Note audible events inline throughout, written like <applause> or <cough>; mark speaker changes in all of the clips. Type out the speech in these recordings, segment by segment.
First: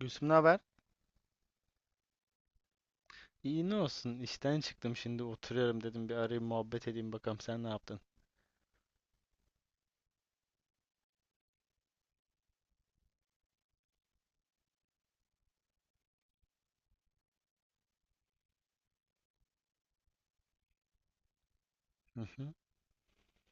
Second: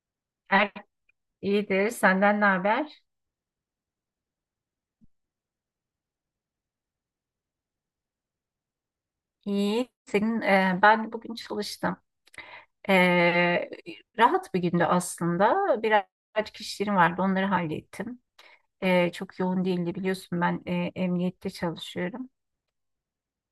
Speaker 1: Gülsüm ne haber?
Speaker 2: Er, iyidir. Senden ne haber?
Speaker 1: İyi, ne olsun, işten çıktım, şimdi oturuyorum, dedim bir arayayım muhabbet edeyim, bakalım sen ne yaptın?
Speaker 2: İyi. Ben bugün çalıştım. E, Rahat bir gündü aslında. Birazcık işlerim vardı. Onları hallettim. Çok yoğun değildi. Biliyorsun ben emniyette
Speaker 1: Hı
Speaker 2: çalışıyorum.
Speaker 1: hı.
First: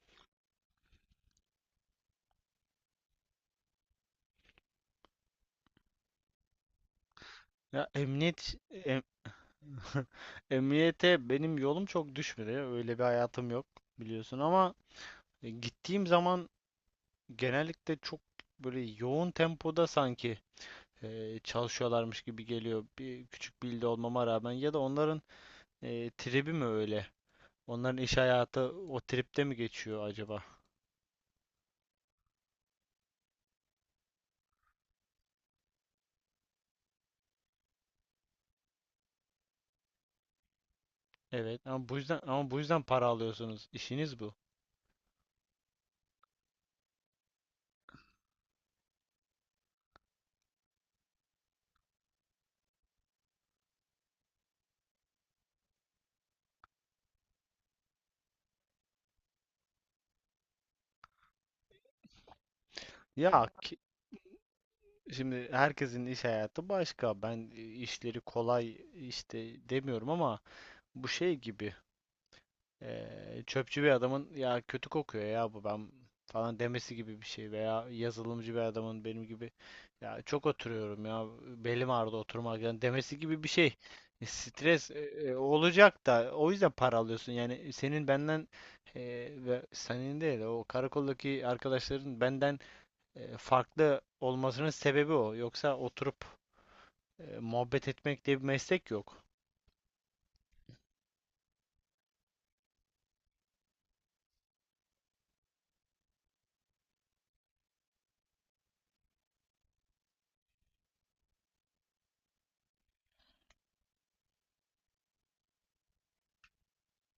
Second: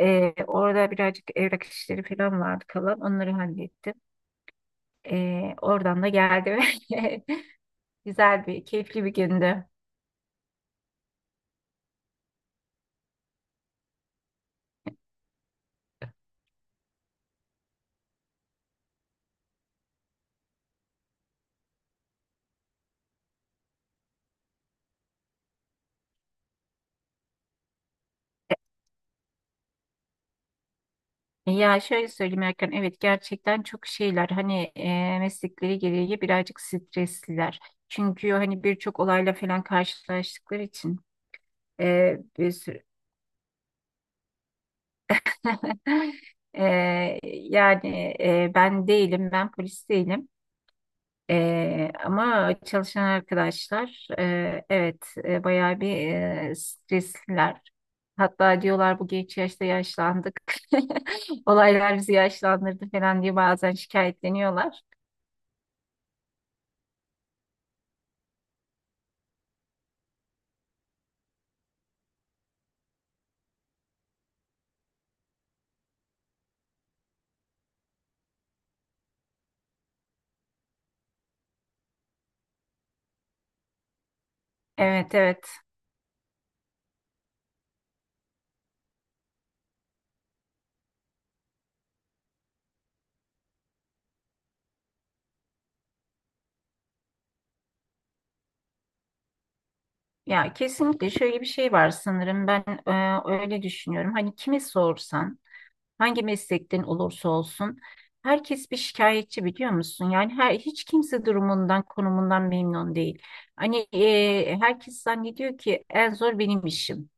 Speaker 2: Orada birazcık evrak işleri falan vardı kalan. Onları hallettim. Oradan da geldim. <laughs>
Speaker 1: Ya
Speaker 2: Güzel bir,
Speaker 1: em-
Speaker 2: keyifli bir gündü.
Speaker 1: <laughs> emniyete benim yolum çok düşmüyor, öyle bir hayatım yok biliyorsun, ama gittiğim zaman genellikle çok böyle yoğun tempoda sanki çalışıyorlarmış gibi geliyor, bir küçük bir ilde olmama rağmen. Ya da onların tribi mi öyle? Onların iş hayatı o tripte mi geçiyor acaba?
Speaker 2: Ya şöyle söyleyeyim Erkan, evet gerçekten çok şeyler hani meslekleri gereği birazcık stresliler. Çünkü hani birçok olayla falan karşılaştıkları için
Speaker 1: Evet ama bu yüzden,
Speaker 2: bir sürü...
Speaker 1: para alıyorsunuz, işiniz bu.
Speaker 2: <laughs> E, yani ben değilim, ben polis değilim. Ama çalışan arkadaşlar evet bayağı bir stresliler. Hatta diyorlar bu geç yaşta yaşlandık. <laughs> Olaylar bizi yaşlandırdı falan diye
Speaker 1: Ya
Speaker 2: bazen
Speaker 1: ki-
Speaker 2: şikayetleniyorlar.
Speaker 1: Şimdi herkesin iş hayatı başka. Ben işleri kolay işte demiyorum ama bu şey gibi, çöpçü bir adamın ya kötü kokuyor ya bu ben falan demesi gibi bir şey, veya yazılımcı bir adamın benim gibi ya çok oturuyorum ya belim ağrıdı oturmaktan demesi gibi bir şey. Stres
Speaker 2: Evet, evet.
Speaker 1: olacak da, o yüzden para alıyorsun. Yani senin benden, e, ve senin değil, o karakoldaki arkadaşların benden farklı olmasının sebebi o. Yoksa oturup muhabbet etmek diye bir meslek yok.
Speaker 2: Ya kesinlikle şöyle bir şey var sanırım ben öyle düşünüyorum. Hani kimi sorsan, hangi meslekten olursa olsun herkes bir şikayetçi biliyor musun? Yani her hiç kimse durumundan, konumundan memnun değil. Hani herkes zannediyor ki en zor benim işim.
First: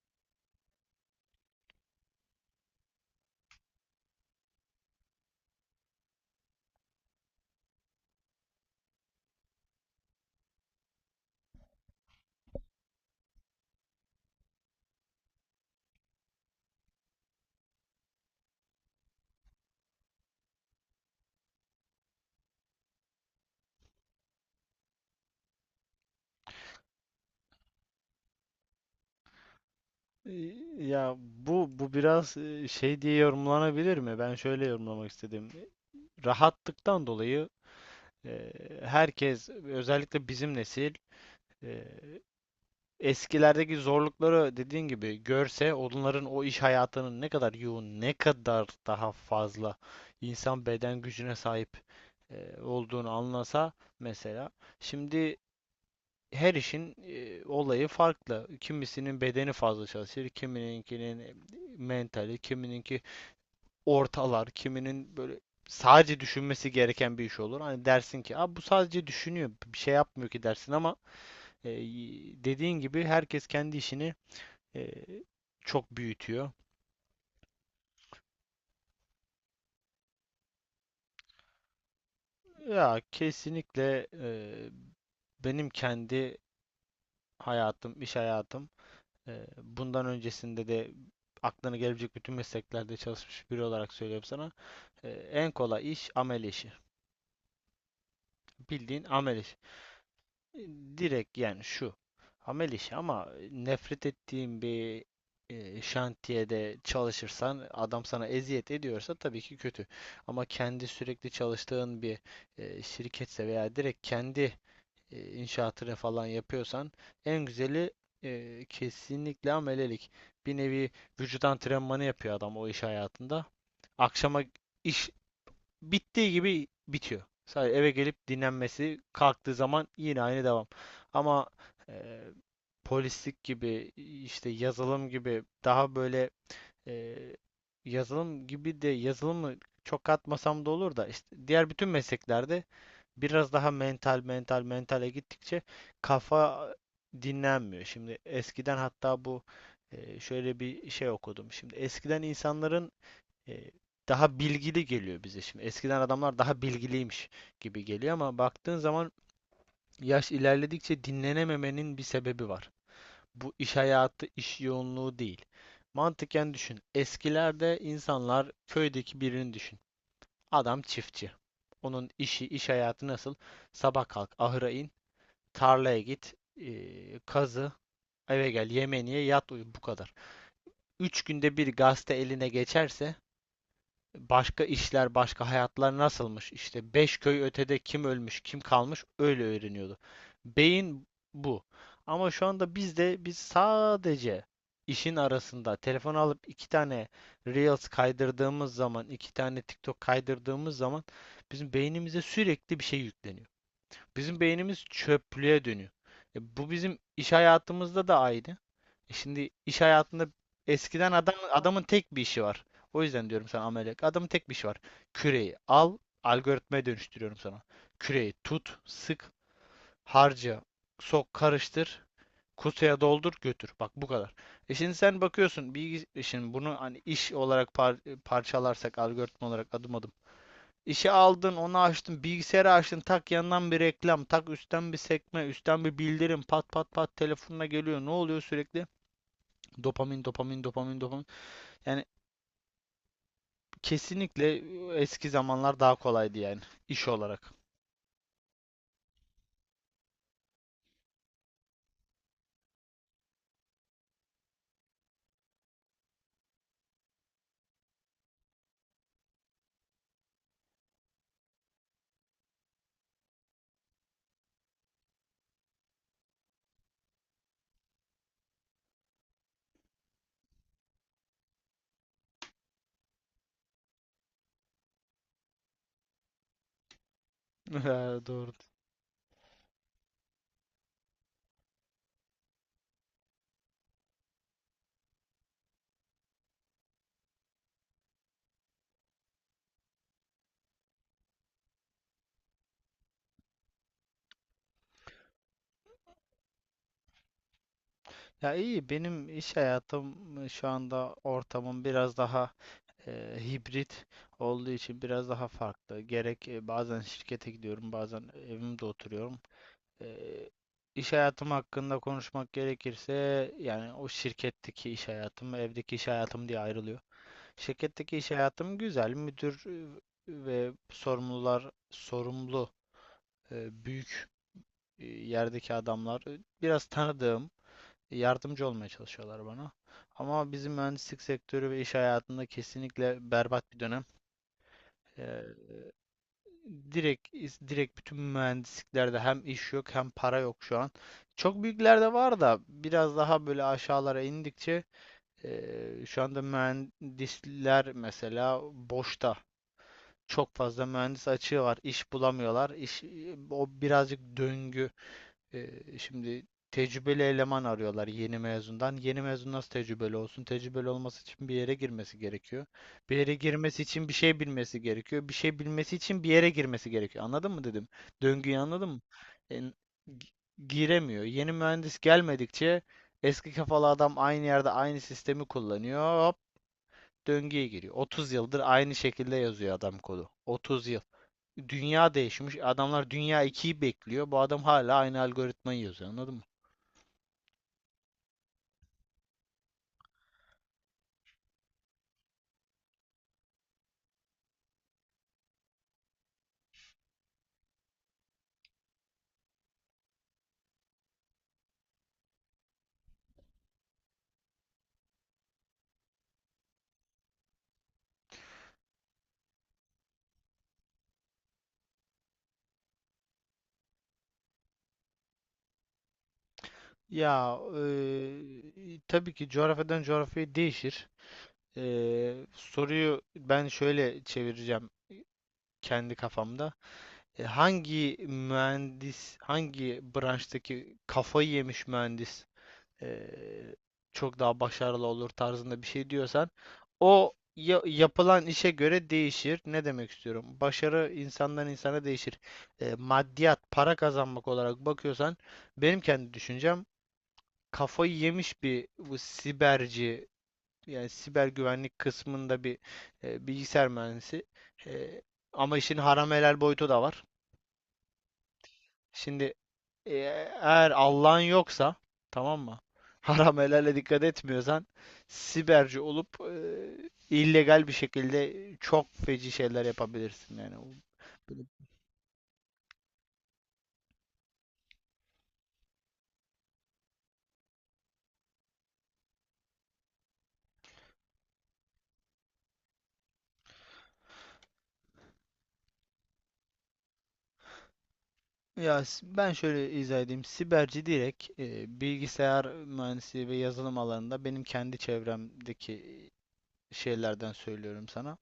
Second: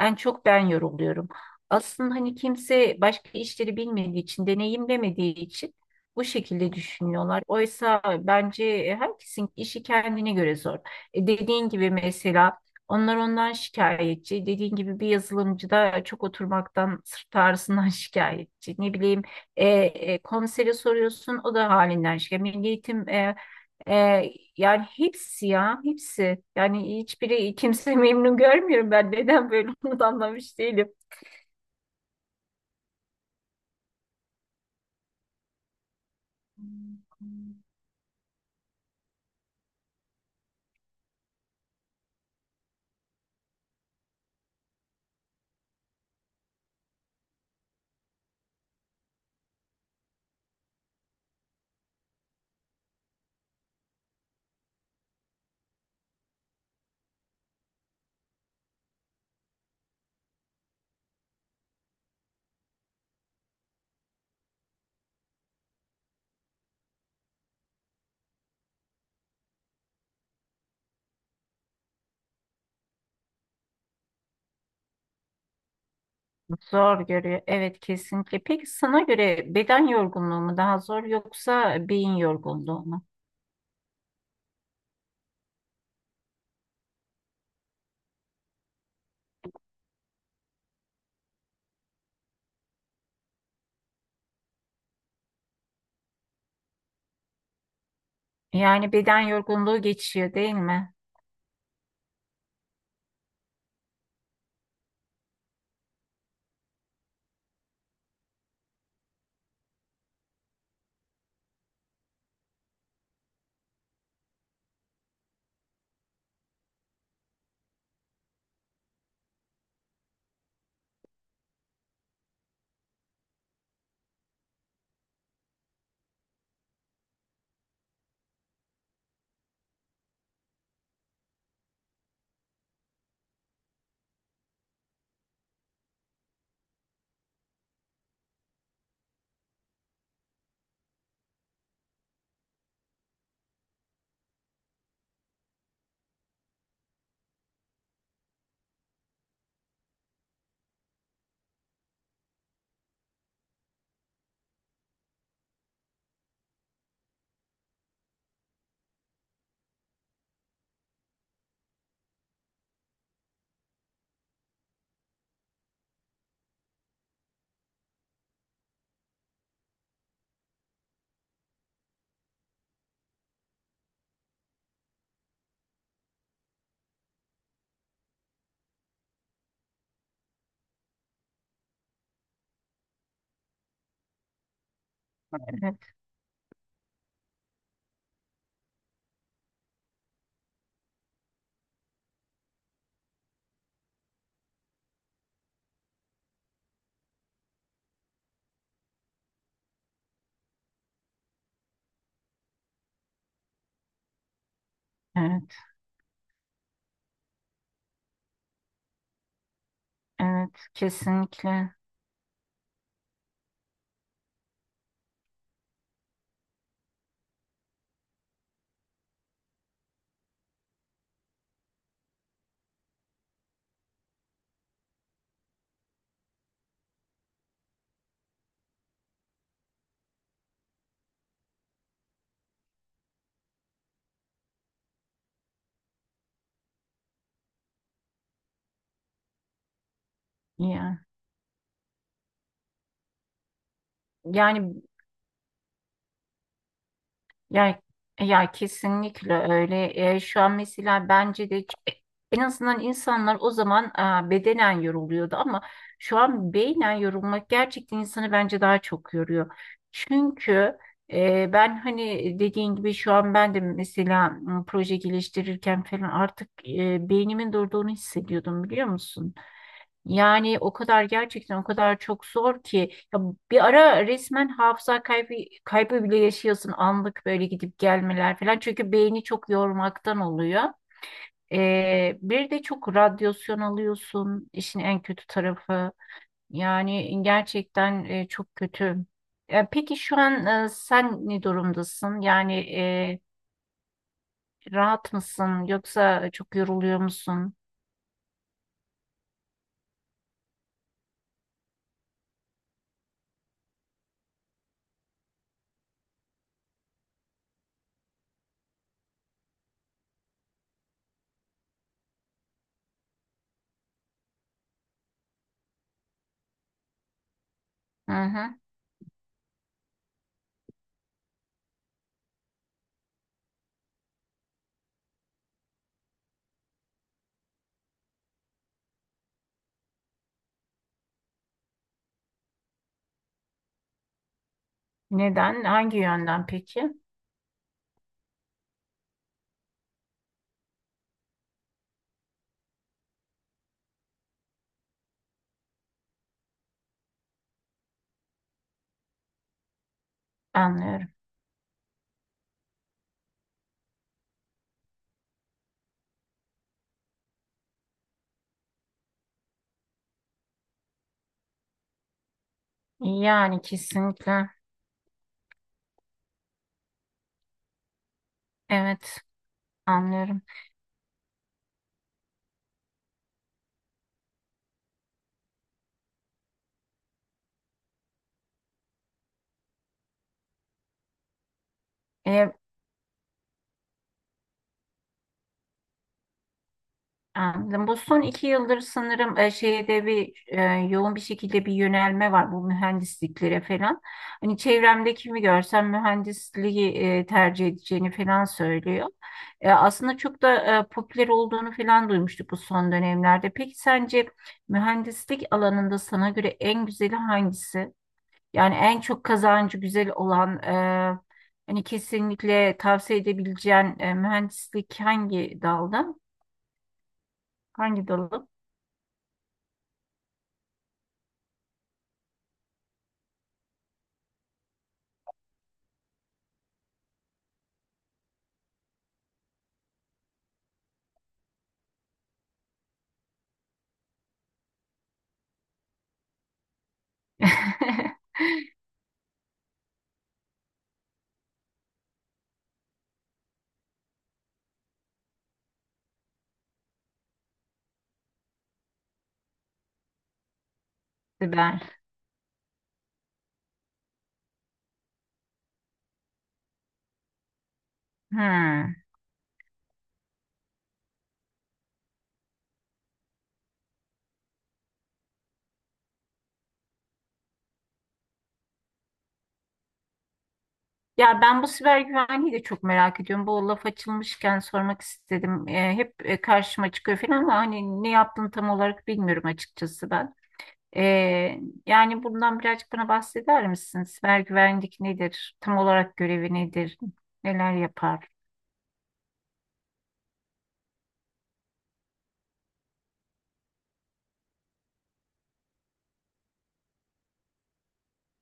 Speaker 2: En çok ben yoruluyorum. Aslında hani kimse başka işleri bilmediği için, deneyimlemediği için bu şekilde düşünüyorlar. Oysa bence herkesin işi kendine göre zor. Dediğin gibi mesela onlar ondan şikayetçi. Dediğin gibi bir yazılımcı da çok oturmaktan, sırt ağrısından <laughs> şikayetçi. Ne bileyim komisere soruyorsun o da halinden şikayetçi. Milli Eğitim, yani hepsi ya hepsi. Yani hiçbiri, <laughs> memnun görmüyorum ben. Neden böyle <laughs> onu da
Speaker 1: E,
Speaker 2: anlamış değilim.
Speaker 1: Ya bu biraz şey diye yorumlanabilir mi? Ben şöyle yorumlamak istedim. Rahatlıktan dolayı, e, herkes, özellikle bizim nesil, e, eskilerdeki zorlukları dediğin gibi görse, onların o iş hayatının ne kadar yoğun, ne kadar daha fazla insan beden gücüne sahip olduğunu anlasa, mesela. Şimdi her işin olayı farklı. Kimisinin bedeni fazla çalışır, kimininkinin mentali, kimininki ortalar, kiminin böyle sadece düşünmesi gereken bir iş olur. Hani dersin ki, "Aa, bu sadece düşünüyor, bir şey yapmıyor ki," dersin ama e, dediğin gibi herkes kendi işini e, çok büyütüyor.
Speaker 2: Zor görüyor. Evet kesinlikle. Peki sana göre beden yorgunluğu mu daha zor yoksa beyin yorgunluğu
Speaker 1: Ya
Speaker 2: mu?
Speaker 1: kesinlikle, benim kendi hayatım, iş hayatım, bundan öncesinde de aklına gelebilecek bütün mesleklerde çalışmış biri olarak söylüyorum sana. En kolay iş amel işi.
Speaker 2: Yani
Speaker 1: Bildiğin
Speaker 2: beden
Speaker 1: amel işi.
Speaker 2: yorgunluğu geçiyor değil
Speaker 1: Ee,
Speaker 2: mi?
Speaker 1: Direkt yani şu. Amel işi, ama nefret ettiğin bir şantiyede çalışırsan, adam sana eziyet ediyorsa tabii ki kötü. Ama kendi sürekli çalıştığın bir şirketse, veya direkt kendi inşaatını falan yapıyorsan, en güzeli kesinlikle amelelik. Bir nevi vücut antrenmanı yapıyor adam o iş hayatında. Akşama iş bittiği gibi bitiyor. Sadece eve gelip dinlenmesi, kalktığı zaman yine aynı devam. Ama e, polislik gibi, işte yazılım gibi daha böyle, e, yazılım gibi de yazılımı çok katmasam da olur, da işte diğer bütün mesleklerde biraz daha mentale gittikçe kafa dinlenmiyor. Şimdi eskiden, hatta bu şöyle bir şey okudum. Şimdi eskiden insanların e, daha bilgili geliyor bize şimdi. Eskiden adamlar daha bilgiliymiş gibi geliyor, ama baktığın zaman yaş ilerledikçe dinlenememenin bir sebebi var. Bu iş hayatı, iş yoğunluğu değil. Mantıken düşün. Eskilerde insanlar, köydeki birini düşün. Adam çiftçi. Onun işi, iş hayatı nasıl? Sabah kalk, ahıra in, tarlaya git, kazı, eve gel, yemeğini ye, yat uyu, bu kadar. 3 günde bir gazete eline geçerse başka işler, başka
Speaker 2: Evet,
Speaker 1: hayatlar nasılmış, İşte beş köy ötede kim ölmüş, kim kalmış, öyle öğreniyordu. Beyin bu. Ama şu anda bizde biz sadece işin arasında telefon alıp iki tane Reels kaydırdığımız zaman, iki tane TikTok kaydırdığımız zaman bizim beynimize sürekli bir şey yükleniyor. Bizim beynimiz
Speaker 2: evet,
Speaker 1: çöplüğe dönüyor. Bu bizim iş hayatımızda da aynı. Şimdi iş hayatında,
Speaker 2: evet
Speaker 1: eskiden adam,
Speaker 2: kesinlikle.
Speaker 1: adamın tek bir işi var. O yüzden diyorum sana, ameliyat. Adamın tek bir işi var. Küreyi al, algoritmaya dönüştürüyorum sana. Küreyi tut, sık, harca, sok, karıştır, kutuya doldur, götür. Bak, bu kadar. Şimdi sen bakıyorsun bilgi, şimdi bunu hani iş olarak parçalarsak, algoritma olarak adım adım. İşi aldın, onu açtın, bilgisayarı açtın, tak yandan bir reklam, tak üstten bir sekme, üstten bir bildirim, pat pat pat telefonuna geliyor. Ne oluyor sürekli? Dopamin, dopamin,
Speaker 2: Yani,
Speaker 1: dopamin, dopamin. Yani kesinlikle,
Speaker 2: yani
Speaker 1: eski zamanlar daha kolaydı yani, iş olarak.
Speaker 2: Ya, ya, kesinlikle öyle. Şu an mesela bence de ç- en azından insanlar o zaman bedenen yoruluyordu ama şu an beynen yorulmak gerçekten insanı bence daha çok yoruyor. Çünkü ben hani dediğin gibi şu an ben de mesela proje geliştirirken falan artık beynimin durduğunu hissediyordum biliyor musun? Yani o kadar gerçekten o kadar çok zor ki ya bir ara resmen hafıza kaybı bile yaşıyorsun anlık böyle gidip
Speaker 1: <laughs> Ha,
Speaker 2: gelmeler
Speaker 1: doğru.
Speaker 2: falan çünkü beyni çok yormaktan oluyor. Bir de çok radyasyon alıyorsun işin en kötü tarafı yani gerçekten çok kötü. Peki şu an, sen ne durumdasın yani rahat mısın yoksa çok yoruluyor musun?
Speaker 1: Ya iyi, benim iş hayatım şu anda, ortamım biraz daha hibrit olduğu için biraz daha farklı. Gerek bazen şirkete gidiyorum, bazen evimde oturuyorum. Eee, iş hayatım hakkında konuşmak gerekirse, yani o şirketteki iş hayatım ve evdeki iş hayatım diye ayrılıyor.
Speaker 2: Hı
Speaker 1: Şirketteki iş
Speaker 2: hı.
Speaker 1: hayatım güzel. Müdür ve sorumlular, sorumlu büyük yerdeki adamlar biraz tanıdığım, yardımcı olmaya çalışıyorlar bana. Ama bizim mühendislik sektörü ve iş hayatında kesinlikle berbat bir dönem.
Speaker 2: Neden hangi yönden peki?
Speaker 1: Direkt, bütün mühendisliklerde hem iş yok hem para yok şu an. Çok büyüklerde var, da biraz daha böyle aşağılara indikçe şu anda mühendisler mesela boşta. Çok fazla
Speaker 2: Anlıyorum.
Speaker 1: mühendis açığı var. İş bulamıyorlar. İş, o birazcık döngü. Ee, Şimdi tecrübeli eleman arıyorlar, yeni mezundan. Yeni mezun nasıl tecrübeli olsun? Tecrübeli olması için bir yere girmesi gerekiyor. Bir yere
Speaker 2: Yani
Speaker 1: girmesi için bir şey
Speaker 2: kesinlikle.
Speaker 1: bilmesi gerekiyor. Bir şey bilmesi için bir yere girmesi gerekiyor. Anladın mı, dedim? Döngüyü anladın mı?
Speaker 2: Evet,
Speaker 1: E, gi-
Speaker 2: anlıyorum.
Speaker 1: Giremiyor. Yeni mühendis gelmedikçe, eski kafalı adam aynı yerde aynı sistemi kullanıyor. Hop, döngüye giriyor. 30 yıldır aynı şekilde yazıyor adam kodu. 30 yıl. Dünya
Speaker 2: E,
Speaker 1: değişmiş. Adamlar Dünya ikiyi bekliyor. Bu adam hala aynı algoritmayı yazıyor. Anladın mı?
Speaker 2: Anladım. Bu son iki yıldır sanırım şeyde bir yoğun bir şekilde bir yönelme var bu mühendisliklere falan. Hani çevremde kimi görsem mühendisliği tercih edeceğini falan söylüyor. Aslında çok da popüler olduğunu falan duymuştuk bu son dönemlerde. Peki sence mühendislik alanında sana göre en güzeli hangisi? Yani en çok kazancı güzel olan hani kesinlikle tavsiye edebileceğin mühendislik hangi dalda?
Speaker 1: Ya
Speaker 2: Hangi dalı?
Speaker 1: tabii ki coğrafyadan coğrafyaya değişir. Soruyu ben şöyle çevireceğim kendi kafamda. Hangi mühendis, hangi branştaki kafayı yemiş mühendis eee, çok daha başarılı olur tarzında bir şey diyorsan, o
Speaker 2: <laughs>
Speaker 1: yapılan işe göre değişir. Ne demek istiyorum? Başarı insandan insana değişir. Maddiyat, para kazanmak olarak bakıyorsan, benim kendi düşüncem, kafayı yemiş bir, bu siberci, yani siber
Speaker 2: Siber.
Speaker 1: güvenlik kısmında bir bilgisayar mühendisi. Eee, Ama işin haram helal boyutu da var.
Speaker 2: Hmm.
Speaker 1: Şimdi E, eğer Allah'ın yoksa, tamam mı? <laughs> Haram helale dikkat etmiyorsan, siberci olup illegal bir şekilde çok feci şeyler yapabilirsin yani.
Speaker 2: Ya ben
Speaker 1: Böyle-
Speaker 2: bu siber güvenliği de çok merak ediyorum. Bu laf açılmışken sormak istedim. Hep karşıma çıkıyor falan ama hani ne yaptığını tam olarak bilmiyorum açıkçası ben. E, Yani bundan birazcık bana bahseder misin? Siber güvenlik nedir? Tam olarak görevi nedir? Neler yapar?
Speaker 1: Ya ben şöyle izah edeyim. Siberci direkt bilgisayar mühendisliği ve yazılım alanında benim kendi çevremdeki şeylerden söylüyorum sana.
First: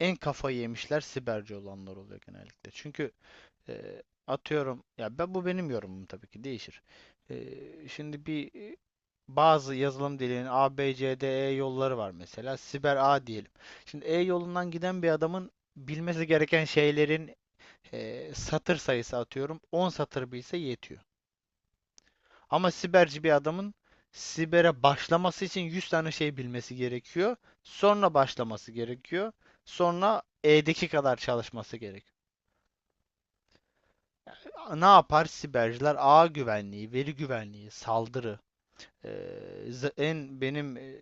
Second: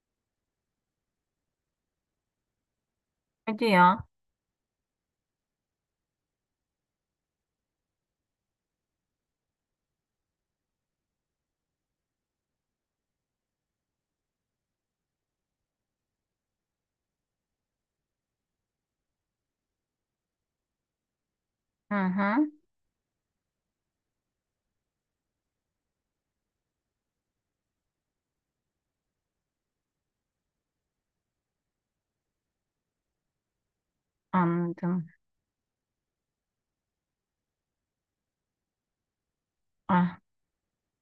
Speaker 1: En kafayı yemişler siberci olanlar oluyor genellikle. Çünkü
Speaker 2: Hadi ya.
Speaker 1: Atıyorum, ya ben, bu benim yorumum, tabii ki değişir. Şimdi bir bazı yazılım dilinin A, B, C, D, E yolları var mesela. Siber A diyelim. Şimdi E yolundan giden bir adamın bilmesi gereken şeylerin satır sayısı, atıyorum 10 satır bilse yetiyor.
Speaker 2: Hı hı,
Speaker 1: Ama siberci bir adamın sibere başlaması için 100 tane şey bilmesi gerekiyor. Sonra başlaması gerekiyor. Sonra E'deki kadar çalışması gerekiyor. Ne
Speaker 2: anladım.
Speaker 1: yapar siberciler? Ağ güvenliği, veri güvenliği, saldırı. Ee,
Speaker 2: Ah.
Speaker 1: En benim,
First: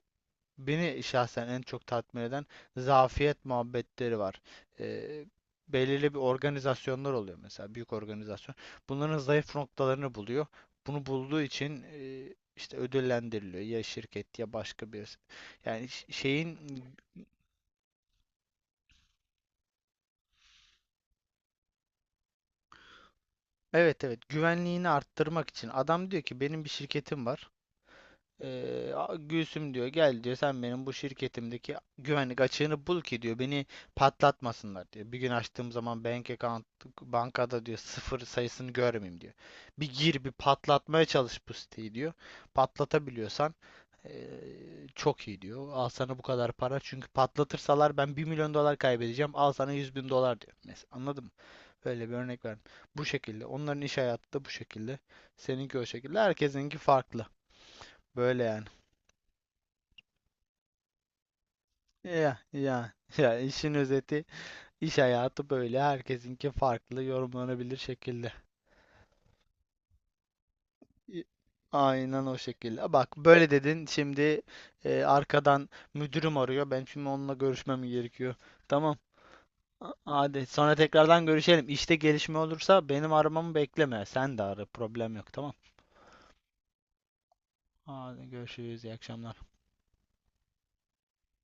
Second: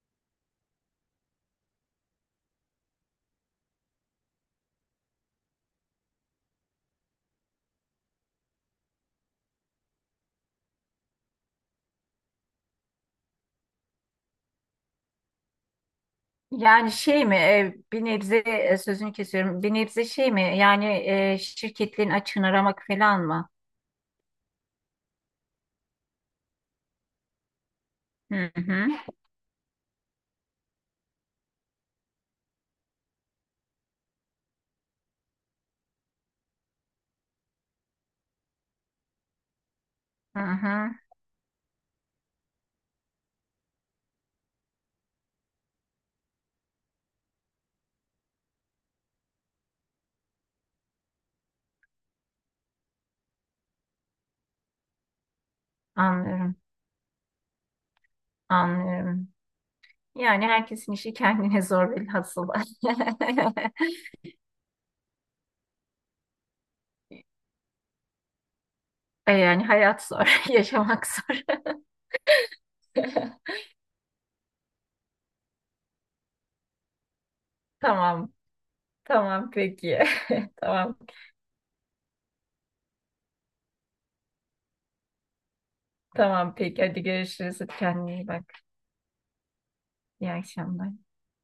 Speaker 1: beni şahsen en çok tatmin eden zafiyet muhabbetleri var. Ee, Belirli bir organizasyonlar oluyor mesela, büyük organizasyon. Bunların zayıf noktalarını buluyor. Bunu bulduğu için işte ödüllendiriliyor, ya şirket ya başka birisi. Yani şeyin,
Speaker 2: Yani şey mi bir nebze sözünü kesiyorum. Bir nebze şey mi yani şirketlerin açığını aramak falan mı?
Speaker 1: evet, evet, güvenliğini arttırmak için. Adam diyor ki, benim bir şirketim var.
Speaker 2: Hı hı,
Speaker 1: Gülsüm, diyor, gel diyor, sen benim bu şirketimdeki güvenlik açığını bul ki diyor, beni patlatmasınlar diyor. Bir gün açtığım zaman bank account, bankada, diyor, sıfır sayısını görmeyeyim diyor. Bir gir, bir
Speaker 2: hı hı,
Speaker 1: patlatmaya çalış bu siteyi diyor. Patlatabiliyorsan ee, çok iyi diyor. Al sana bu kadar para, çünkü patlatırsalar ben 1 milyon dolar kaybedeceğim. Al sana 100 bin dolar diyor. Mesela, anladın mı? Böyle bir örnek verdim. Bu şekilde. Onların iş hayatı da bu şekilde. Seninki o şekilde.
Speaker 2: anlıyorum,
Speaker 1: Herkesinki farklı. Böyle yani.
Speaker 2: anlıyorum. Yani herkesin işi kendine zor
Speaker 1: Ya
Speaker 2: bilhassa.
Speaker 1: ya ya, işin
Speaker 2: <laughs>
Speaker 1: özeti, iş hayatı böyle, herkesinki farklı yorumlanabilir şekilde.
Speaker 2: Yani hayat zor, <laughs> yaşamak
Speaker 1: İ-
Speaker 2: zor.
Speaker 1: Aynen o şekilde. Bak, böyle
Speaker 2: <laughs>
Speaker 1: dedin şimdi arkadan müdürüm arıyor. Ben şimdi onunla görüşmem
Speaker 2: Tamam,
Speaker 1: gerekiyor. Tamam.
Speaker 2: tamam peki.
Speaker 1: Hadi,
Speaker 2: <laughs>
Speaker 1: sonra
Speaker 2: Tamam,
Speaker 1: tekrardan görüşelim. İşte gelişme olursa benim aramamı bekleme, sen de ara, problem yok, tamam.
Speaker 2: tamam peki. Hadi görüşürüz. Kendine iyi
Speaker 1: Hadi
Speaker 2: bak.
Speaker 1: görüşürüz, iyi akşamlar.
Speaker 2: İyi akşamlar.